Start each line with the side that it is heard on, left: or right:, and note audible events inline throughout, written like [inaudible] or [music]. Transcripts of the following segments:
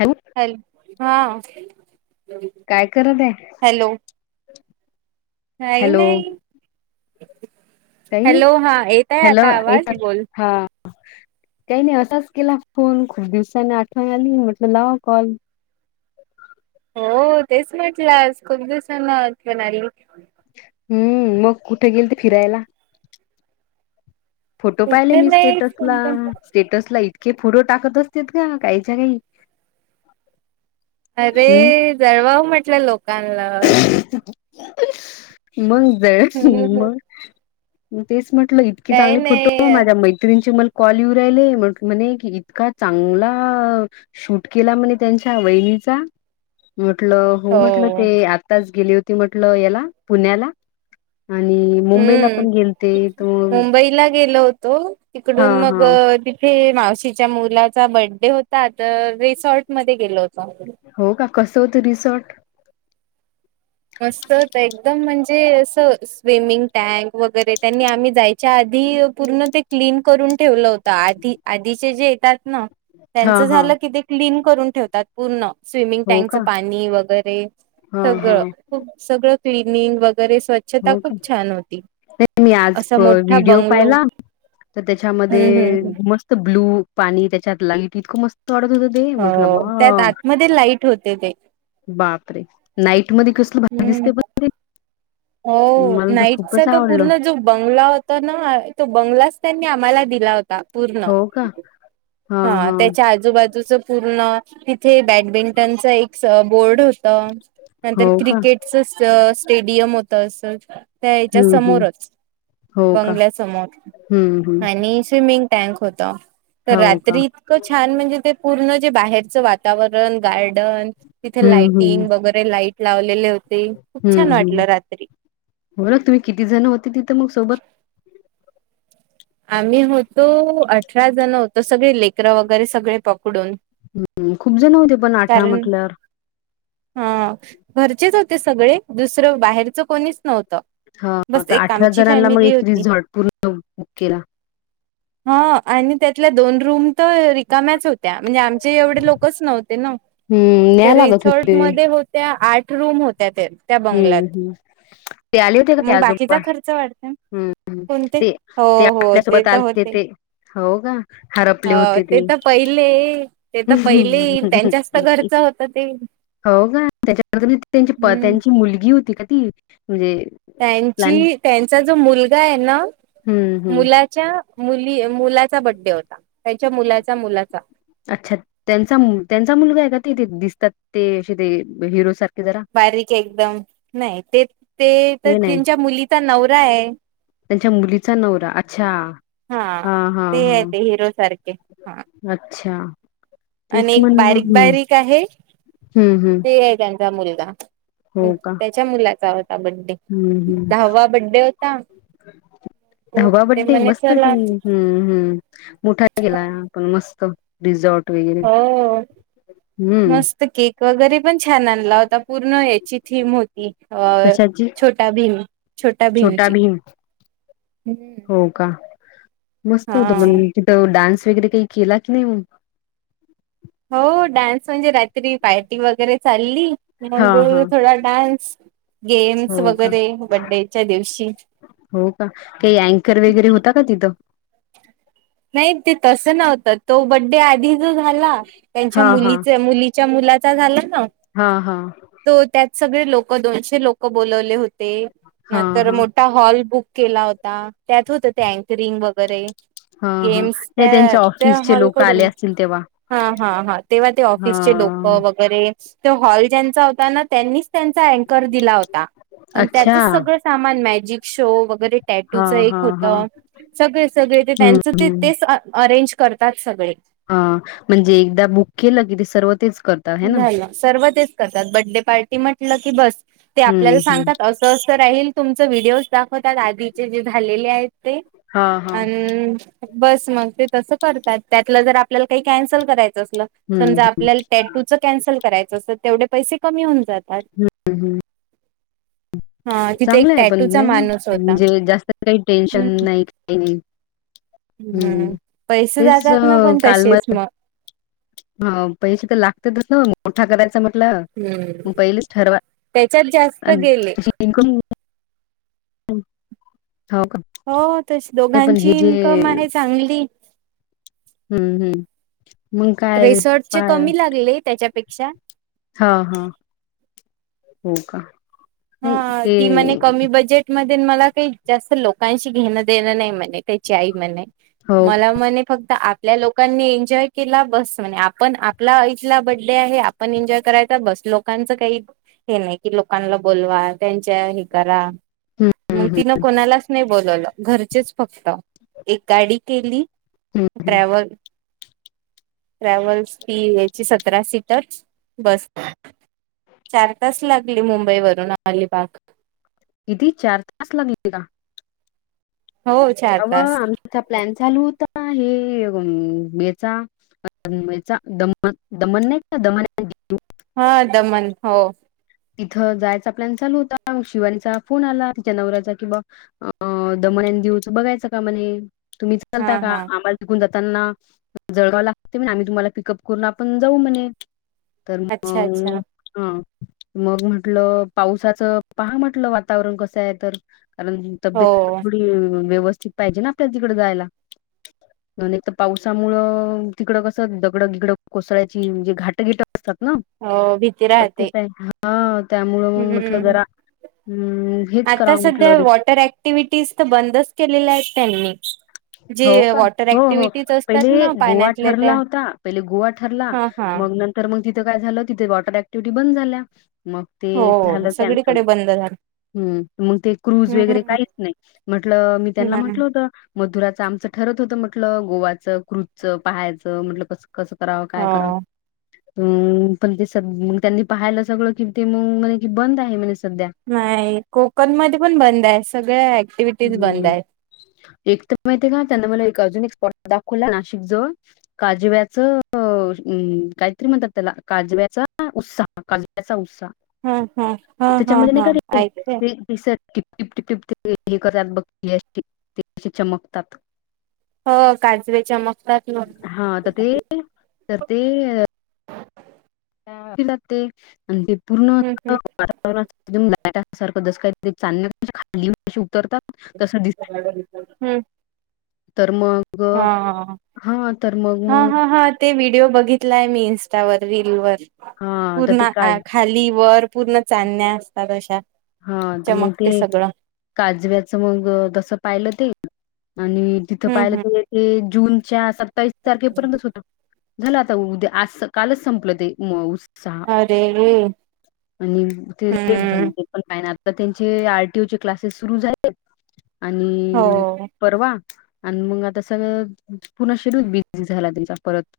left: Hello
right: hello! हा
left: काय करत आहे?
right: काही
left: हॅलो
right: नाही,
left: काही नाही
right: हॅलो! हा येतय आता? आवाज बोल.
left: ह! काही नाही असाच केला फोन. खूप दिवसानी आठवण आली म्हटलं! लावा कॉल. [inaudible]
right: हो तेच म्हटलं. खूप दिवसांना आठवण आली.
left: हम्म! मग कुठे गेल ते फिरायला? फोटो पाहिले
right: कुठे
left: मी
right: नाही
left: स्टेटसला. स्टेटसला इथ. हे फोटो टाकत असतत्या काहीच्या काही.
right: अरे
left: हम्
right: जळवाव म्हटलं लोकांला.
left: मग जळ
right: हम्म
left: मग तेच म्हटल. इतकी
right: काही
left: चांगली फोटो
right: नाही
left: माझ्या मैत्रीणी ची म्हटल. कॉल येऊ राहिले म्ह म्हणे की, इतका चांगला शूट केला म्हणे, त्यांच्या वहि म्हटल हो म्हटल. आताच गेली होती म्हटल, याला पुण्याला. आणि मुंबईला पण
right: हम्म
left: गेलते तर
right: मुंबईला गेलो होतो.
left: हा
right: तिकडून मग
left: हा
right: अ तिथे मावशीच्या मुलाचा बर्थडे होता. तर रिसॉर्ट मध्ये गेलो होतो.
left: हो का कसं होत रिसॉर्ट?
right: मस्त होत एकदम! म्हणजे, अस स्विमिंग टँक वगैरे त्यांनी आम्ही जाय च्या आधी पूर्ण ते क्लीन करून ठेवल होत. आधी आधीचे जे येतात ना
left: हा
right: त्यांच
left: हा
right: झाल की ते क्लीन करून ठेवतात पूर्ण. स्विमिंग
left: हो का
right: टँकचं पाणी वगैरे
left: हा हा
right: सगळ. सगळ क्लिअनिंग वगै वगैरे स्व्छता
left: हो
right: खूप
left: का
right: छान होती.
left: मी आज
right: असा मोठा
left: व्हिडिओ
right: बंगलो,
left: पाहिला तर
right: हम्म हम्म
left: त्याच्यामध्ये
right: हम्म.
left: मस्त ब्ल्यू पाणी त्याच्यात लाईट इतकं मस्त. इतक मस्त वाटत होत ते मस्त
right: हो त्यात
left: वा!
right: आतमध्ये लाईट होते ते
left: बाप रे! नाईट मध्ये कसल भारी
right: हम्म
left: दिसते पण.
right: हो
left: मला तर
right: नाईट चा
left: खूपच
right: तो
left: आवडलं
right: पूर्ण जो बंगला होता ना, तो बंगलाच त्यांनीआम्हा दिला होता पूर्ण
left: हो का हा
right: ह
left: हा
right: त्याच आजुबाजु‌ बाजूच पूर्ण तिथे बॅडमिंटनच एक स बोर्ड होत‌.
left: हो
right: नंतर
left: का
right: क्रिकेटच स्ट स्टेडियम होत असच. त्या याच्या
left: हम्म हम्म
right: समोरच
left: हो का हम्म
right: बंगल्यासमोर
left: हम्म
right: आणि स्विमिंग टॅक होत तर
left: हो का
right: रात्री इतकं छान म्हणजे ते पूर्ण. बाहेरच वातावरण गार्डन तिथे
left: हम्म हम्म
right: लायटिंग वगैरे, लाईट लावलेले होते खूप छान
left: हम्म हम्म
right: वाटलं रात्री
left: बर त तुम्ही किती जण होते तिथं मग सोबत.
right: आम्ही होतो अठरा जण होतो सगळे लेकरं वगैरे सगळे पकडून
left: हम्म हम्म खूप जण होते पण अठरा म्हटल्यावर
right: हम घरचेच होते सगळे दुसरं बाहेरचं कोणीच नव्ह त बस
left: आता
right: एक
left: अठरा
right: आमची
left: जणांना मग
right: फॅमिली
left: एक
right: होती.
left: रिझॉर्ट पूर्ण बुक केला.
right: हा. आणि त्यातल दोन रूम त रिकाम्या च होत्या म्हणजे आमचे एवढे लोकच नव्ह तेन
left: हम्म
right: ते
left: न्याय लागत
right: रिसॉर्ट
left: होते.
right: मध्ये होत्या आठ रूम होत्या. त्या-त्या त्या बंगलात.
left: हम्म हम्म ते आले होते का ते
right: मग
left: आजोबा
right: बाकीचा खर्च वाढत
left: हम्म
right: कोणते
left: ते
right: हो.
left: ते
right: हो ते
left: आपल्यासोबत
right: तिथे
left: आलते
right: होते
left: ते हो का हरपले
right: ह
left: होते
right: ते तर पहिले. ते तर पहिले त्यांच्यास्त घरच होत ते
left: हो का त्याच्या [inaudible] प
right: हम्म
left: त्यांची मुलगी होती का ती प्लॅन
right: त्यांची त्यांचा जो मुलगा आहे ना
left: हम्म हम्म
right: मुलाच्या मुल ती मुलाचा बड्डे होता त्यांच्या, मलचा मुलाचा..
left: अच्छा त्यांचा मु त्यांचा मुलगा आहे का ते दिसतात. ते असे ते हिरो सारख
right: बारीक एकदम नाही ते ते तर
left: ते नाही
right: त्यांच्या मुलीचा नवरा आहे.
left: त्यांच्या मुलीचा नवरा अच्छा हा. हा.
right: ते आहे
left: हा.
right: ते हिरो सारखे हा
left: अच्छा तेच
right: आणि एक
left: म्हणलं
right: बारीक,
left: हम्म
right: बारीक आहे
left: हम्म हम्म
right: ते आहे त्यांचा मुलगा.
left: हो का
right: त्याच्या मुलाचा होता बड्डे
left: हम्म हम्म
right: दहावा बड्डे होता.
left: [unintelligible] दहावा
right: ते
left: बड्डे
right: म्हणे
left: मस्त
right: चला
left: पण हम्म. हम्म मोठा केेला पण मस्त रिझॉर्ट वगैरे
right: हो
left: हम्म.
right: मस्त केक वगैरे पण छान आणला होता पूर्ण याची थीम होती अ
left: कशाची
right: छोट्या भीम छोट्या भीमची
left: ह [inaudible]
right: हम्म.
left: मस्त होत मन तिथं डान्स वगैरे काही केलात की नाही मन
right: हो डान्स म्हणजे रात्री पार्टी वगैरे चाल अल्ली
left: हा
right: मंग
left: हा
right: थोडा डान्स. गेम्स
left: हो का
right: वगैरे बड्डे च्या दिवशीच
left: हो का काही ॲकर वगैरे होता का तिथं
right: नाही ते तस नव्हतं तो बड्डे आधी जो झाला. त्यांच्या
left: हा हा
right: मुलीचे, मुलीच्या, मुलाचा झाला ना,
left: हा हा
right: तो त्यात सगळे लोक दोनशे लोक बोलवले होते
left: हा
right: नंतर
left: हा
right: मोठा हॉल बुक केला होता. त्यात होत ते ॲकरिंग वगैरे
left: हा हा
right: गेम्स
left: नाही
right: त्या
left: त्यांच्या
right: त्या
left: ऑफिसचे लोक आले
right: हॉलकडून
left: असतील तेव्हा
right: ह. हा हा तेव्हा ते
left: हा
right: ऑफिसचे लोक वगैरे तो हॉलच्याचा होता ना, त्यांनीच. त्याचा ॲकर दिला होता अन
left: अच्छा
right: त्याचा सगळ सामान मॅजिक शो वैग बर
left: हा
right: टॅटूच एक
left: हा
right: होत
left: हा
right: सगळे, सगळे ते
left: हम्म
right: त्यांचं ते
left: हम्म
right: तेच, तेच अ अरेंजज करतात सगळे.
left: हा म्हणजे एकदा बुक केलं की सर्व तेच करता है ना
right: झाल सर्व तेच करतात बड्डे पार्टी म्हटलं की बस ते आपल्याला
left: हम्म हम्म.
right: सांगतात असं असं राहील तुमच व्हिडिओज दाखवतात आधीचे जे झालेले आहेत. ते
left: हा हा.
right: अन. बस मग ते तस करतात त्यातलं जर आपल्याला काही कॅन्सल करायचं असल
left: हम्म
right: समजा
left: हम्म
right: आपल्या तूच कॅन्सल करायचं अस तेवढे पैसे कमी होऊन जातात.
left: हम्म हम्म.
right: हा तिथे एक
left: चांगलं आहे पण
right: टॅटूचा
left: नाही ना
right: माणूस होता
left: म्हणजे जास्त काही
right: हम्म
left: टेन्शन नाही काही नाही. हम्म
right: पैसे
left: तेच
right: जातात ना पण
left: कालम.
right: तसेच मग
left: ह पैसे तर लागतेच ना मोठा करायचा म्ह
right: हम्म
left: ल पहिलीच ठरवा
right: त्याच्यात जास्त गेले
left: [unintelligible] [unintelligible]
right: हो तशी
left: नाही पण हे
right: दोघांची
left: जे
right: इन्कम आहे चांगली.
left: हम्म हम्म. मग काय
right: रिसॉर्टचे
left: पा
right: कमी लागले त्याच्यापेक्षा
left: हा हा हो का. नाही
right: हा
left: ते
right: ती म कमी बजेट मध्ये म का जात लोकांशी घेण देण नाही म्हणे त्याची आई म्हणे
left: हो का
right: मला म्हणे फक्त आपल्या लोकांनी एन्जॉय केला बस म्हणजे आपण आपला आईतला बडडे आहे आपण एन्जॉय कराय बस लोकांच काही नाही क लोकांना बोलवा त्यांच्या हे करा
left: हम्म
right: मग
left: हम्म
right: तिन कोणालाच नाही बो बोलवलं घरचेच फक्त एक गाडी केली
left: हम्म हम्म
right: ट्रॅवल ट्रॅव्हल्स ती याची सतरा सीटच बस चार तास लागली मुंबई वरून अलिबाग.
left: कधी चार तास लागले का.
right: हो चार
left: अवं
right: तास
left: आमचा प्लॅन चालू होता हे याचा. दमन दमन नाही दमन. [unintelligible]
right: हा दमन हो.
left: तिथं जायचा प्लॅन चालू होता शिवानीचा फोन आला तिच्या नवऱ्याचा किंवा दम बघाच का तुम्हील
right: हा
left: का
right: हा
left: आम्हालान जात [unintelligible] ताना जळगाव लागते म्ह आम्ही तुम्हाला पिकअप करून आपण जाऊ म्हणे. तर
right: अच्छा अच्छा
left: मग हा. मग म्हटलं पावसाचं पहा म्हटलं वातावरण कसं आहे तर कारण
right: हो
left: तब्येत पण थोडी व्यवस्थित पाहिजे ना आपल्या तिकड जायला. एक पावसामुळ तिकड कस दगड गिगड कोसळयची म्हणजे घाटघिट असतात ना
right: हो भीती राहते
left: शक्यता आहे हा त्यामुळ मग म्हटलं
right: हम्म
left: जरा हम्म हेच
right: आता
left: करावं म्हटलं
right: सध्या
left: रि
right: वॉटर ऍक्टिव्हटीज तर बंदच केलेल्या आहेत त्यांनी
left: [unintelligible] हो
right: जे
left: का
right: वॉटर
left: हो हो
right: ऍक्टिव्हिटीज असतात
left: पहिले
right: ना
left: गोवा
right: पाण्यातल्या त्या
left: ठरला होता पहिले गोवा ठरला
right: हा हा
left: मग नर मग तिथं काय झालं तिथे वॉटर ऍक्टिव्हटी बंद झाल्या मग ते
right: हो
left: झालं कॅन्सल
right: सगळीकडे बंद झालं
left: हम्म मग ते क्रुज वगैरे
right: हम्
left: काहीच नाही म्हटलं मी त्यांना
right: नाही
left: म्हटलं होत आमच ठरत होत म्हटलं गोवाचं क्रुज चं पहायचं म्हटलं कस कसं करावं काय करावं
right: हो
left: अ पण ते सग त्यांनी पाहायला सगळं कि ते मग म्ह की बंद आहे म्हणे सध्या.
right: नाही कोकण मध्ये पण बंद आहे सगळ.
left: हम्म एक तर माहिती का त्यांना मला अजून एक स्पॉट दाखवला नाशिक जवळ काजव्याचं काहीतरी म्हणतात त्याला काजव्या उत्साह काचा उत्साह
right: हा हा हा हा
left: त्याच्यामध्ये
right: हा
left: नाही
right: ऐकते
left: दिसत. टिपटिप टिपप हे करतात बघ चमकतात.
right: हो काजवेच्या चमकतात
left: हा तर ते
right: मग
left: तर ते लागते आणि ते पूर्ण
right: हम् हम्
left: वातावरन [unintelligible]
right: [unintelligible]
left: तर मग
right: हा
left: हा तर मग
right: हा
left: मग
right: हा हा ते वि व्हिडिओ बघितलाय मी इंस्टावर. रील वर.
left: हा तर ते
right: पूर्ण
left: का
right: अ खाली वर पूर्ण चांण्या असतात अशा
left: हा तर मग ते
right: चमकते सगळं
left: काजव्याचं मग कस पाहिलं ते आणि तिथं
right: हम्म
left: पाहिलं
right: हम्म
left: तर ते जूनच्या सत्तावीस तारखेपर्यंतच होत झालं आता उद्या आज कालच संपलं ते मऊस सहा
right: अरे
left: आणि ते लेट झा
right: हम्म
left: [unintelligible] काय नाय आता त्यांचे आर, टी, ओ चे क्लासेस सुरू झालेत
right: हो
left: आणि परवा आणि मग आता सगळं पुन्हा शिडूल बिझी झाला त्यांचा परत.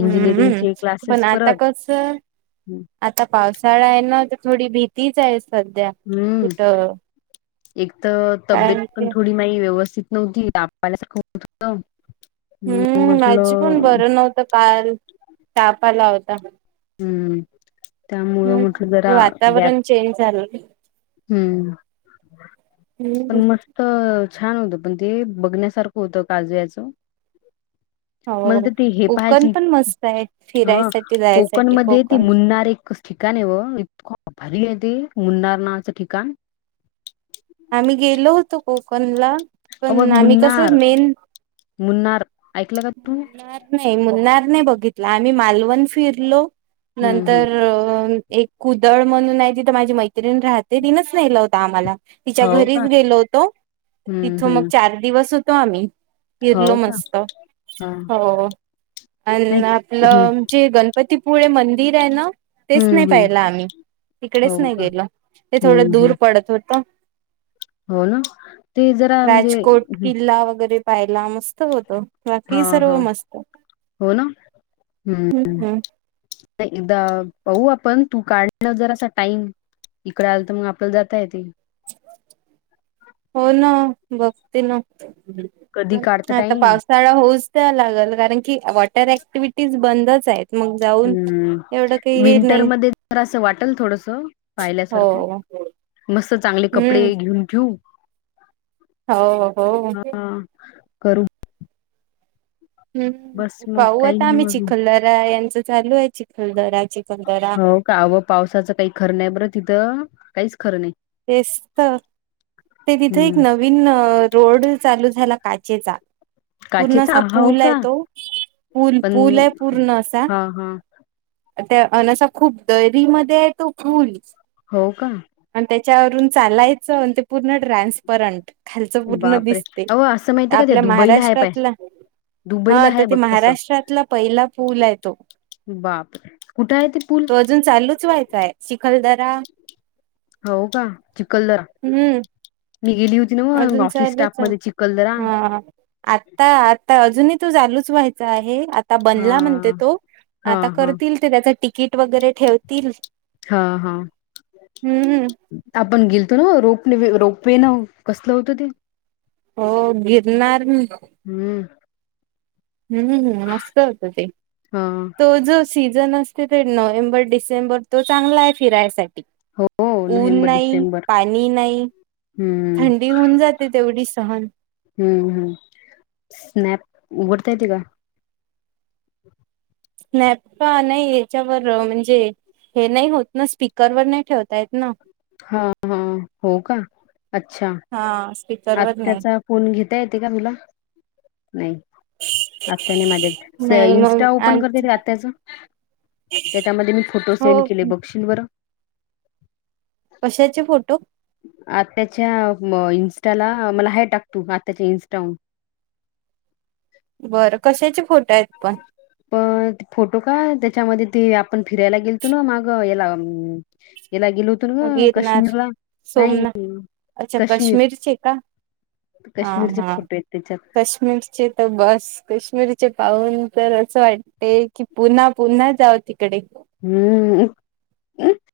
right: हम्म, पण
left: क्लासेस
right: आता
left: परत
right: कस आता पावसाळा आहे ना थोडी भीतीच आहे सध्या
left: हम्म
right: कुठं
left: एक तर तब्येत
right: कारण
left: पण
right: की
left: थोडी माही व्यवस्थित नव्हती ताप आल्यासारखं होत होत.
right: हम्म माझी पण बरं नव्हतं काल ताप आला होता.
left: हम्म त्यामुळं
right: हम्म
left: म्हटलं जरा गॅप
right: वातावरण चेंज झालं
left: हम्म
right: हम्म
left: पण मस्त छान होत पण ते बघण्यासारखं होतं काजव्याचं. मला
right: हो
left: तर ते हे
right: कोकण
left: पाहायची
right: पण मस्त आहे
left: ह
right: फिरायसाठी
left: कोकण
right: जायसाठी
left: मध्ये ती
right: कोकण
left: मुन्नार एक ठिकाण आहे व इतक भारी आहे ते मुन्नार नावाच ठिकाण.
right: आम्ही गेलो होतो कोकणला
left: अ
right: पण आम्ही कस
left: मुन्नार
right: मेन
left: मुन्नार ऐकलं का तुम्ही
right: नाही मुनणार नाही बघितला आम्ही मालवण फिरलो
left: हम्म हम्म
right: नंतर एक कुदळ म्हणून आहे तिथं माझी मैत्रिण राहते तिनच नेलं होतं आम्हाला. तिच्या
left: हो का
right: घरीच गेलो होतो
left: हम्म
right: तिथं मग
left: हम्म
right: चार दिवस होतो आम्ही.
left: हो
right: फिरलो
left: का
right: मस्त
left: हा
right: हो.
left: नाही
right: अन
left: हम्म
right: आपलं जे गणपतीपुळे मंदिर आहे ना? तेच
left: हम्म
right: नाही
left: हम्म
right: पाहिलं आम्ही तिकडेच
left: हो
right: नाही
left: का
right: गेलो ते थोडं
left: हम्म
right: दूर
left: हम्म
right: पडत होत.
left: हो ना ते जरा म्हणजे
right: राजकोट
left: हम्म,
right: किल्ला वगैरे पाहिला मस्त होतो.
left: हा
right: बाकी सर्व
left: हा
right: मस्त
left: हो ना
right: हम्म हम्म.
left: एकदा पाहू आपण तू काढण जरासा टाईम. इकडे आलं तर मग आपल्याला जाता येते.
right: हो ना बघते ना. हा
left: कधी काढता
right: आता
left: टाईम
right: पावसाळा होऊच तर लागल कारण की वा र ऍक्टिव्हीटीज बंदच आहेत. मग जाऊन
left: हम्म
right: एवढं काही हे नाही
left: विंटरमध्ये तर असं वाटेल थोडस पाहिल्यासारखं
right: हो
left: मस्त चांगले
right: हम्म
left: कपडे घेऊन ठेऊ
right: हो हो.
left: हा करू बस
right: हम्म
left: मग
right: पाहू
left: काही
right: आता
left: नाही
right: आम्ही
left: अजून
right: चिखलदरा यांचं चालू आहे. चिखलदरा चिखलदरा
left: हो का व पावसाचं काही खरं नाही बरं तिथं, काहीच खरं नाही.
right: तेच तर ते तिथे एक
left: हम्म
right: नवीन रोड चालू झाला काचेचा पूर्ण
left: काचेचा
right: असा
left: हो
right: पूल आहे
left: का
right: तो. पूल
left: पण
right: पूल आहे पूर्ण असा.
left: हा हा
right: त्या अन आसा खूप दरी मध्ये आहे तो फुल.
left: हो का
right: आणि त्याच्यावरून चालायचं अन ते पूर्ण ट्रान्सपरंट खालच पूर्ण
left: बापरे
right: दिसते
left: अहो असं माहितीय का त्या
right: आपल्या
left: दुबईला आहे पाय
right: महाराष्ट्रातला हा
left: दुबईला
right: आता
left: आहे
right: ते
left: बघ तसं
right: महाराष्ट्रातला पहिला पूल आहे तो.
left: बापरे कुठं आहे ते पूल
right: तो अजून चालूच व्हायचाय. शिखलदरा
left: हो का चिखलदरा मी गेली होती ना मग
right: अजून
left: ऑफिस स्टाफ
right: चालूच
left: मध्ये चिखलदरा
right: हा आता आता अजून चालूच व्हायचा आहे आता
left: हा
right: बनला म्हणते तो
left: हा
right: आता
left: हा
right: करतील त्याला टीक वगैरे ठेवतील
left: हा हा
right: हम्म
left: आपण गेलतो नव रोप रोपवे न कसलं होतं ते?
right: हो गिरणार
left: हम्म
right: हम्म हम्म हम्म मस्त होत ते.
left: हा
right: तो जो सीझन असते ते नोव्हेंबर, डिसेंबर तो चांगला आहे फिरायसाठी.
left: हो
right: ऊन
left: नोव्हेंबर
right: नाही.
left: डिसेंबर
right: पाणी नाही.
left: हम्म
right: थंडी होऊन जाते तेवढी सहन.
left: हम्म हम्म स्नॅप उघडता येते का?
right: स्नॅप का नाही याच्यावर म्हणजे हे नाही होत ना, स्पीकरवर नाही ठेवता येत ना.
left: हा हा हो का अच्छा
right: हा स्पीकरवर नाही
left: आत्याचा फोन घेता येते का तुला? नाही आत्याने माझ्या
right: नाही मग
left: इन्स्टा
right: आ
left: ओपन करते का आत्याचं. त्यामध्ये मी फोटो
right: हो
left: सेंड केले. बघशील बंर.
right: कशाचे फोटो.
left: आत्याच्या अ इंस्टाला मला हे टाक तू आत्याच्या इन्स्टावरून. [inaudible]
right: बरं कशाचे फोटं आहेत पण.
left: पण फोटो का त्याच्यामध्ये त आपण फिरायला गेलतो ना. मग याला अ याला गेलो होतो ग
right: गिरणार
left: काश्मीरला. नाही
right: सोमनाथ अच्छा
left: काश्मीर
right: काश्मीरचे का हा
left: काश्मीरचे
right: हा
left: फोटो आहेत त्याच्यात.
right: कश्मीरचे तर बस कश्मीरचे पाहून तर असं वाटतंय की पुन्हा पुन्हा जावती
left: हम्म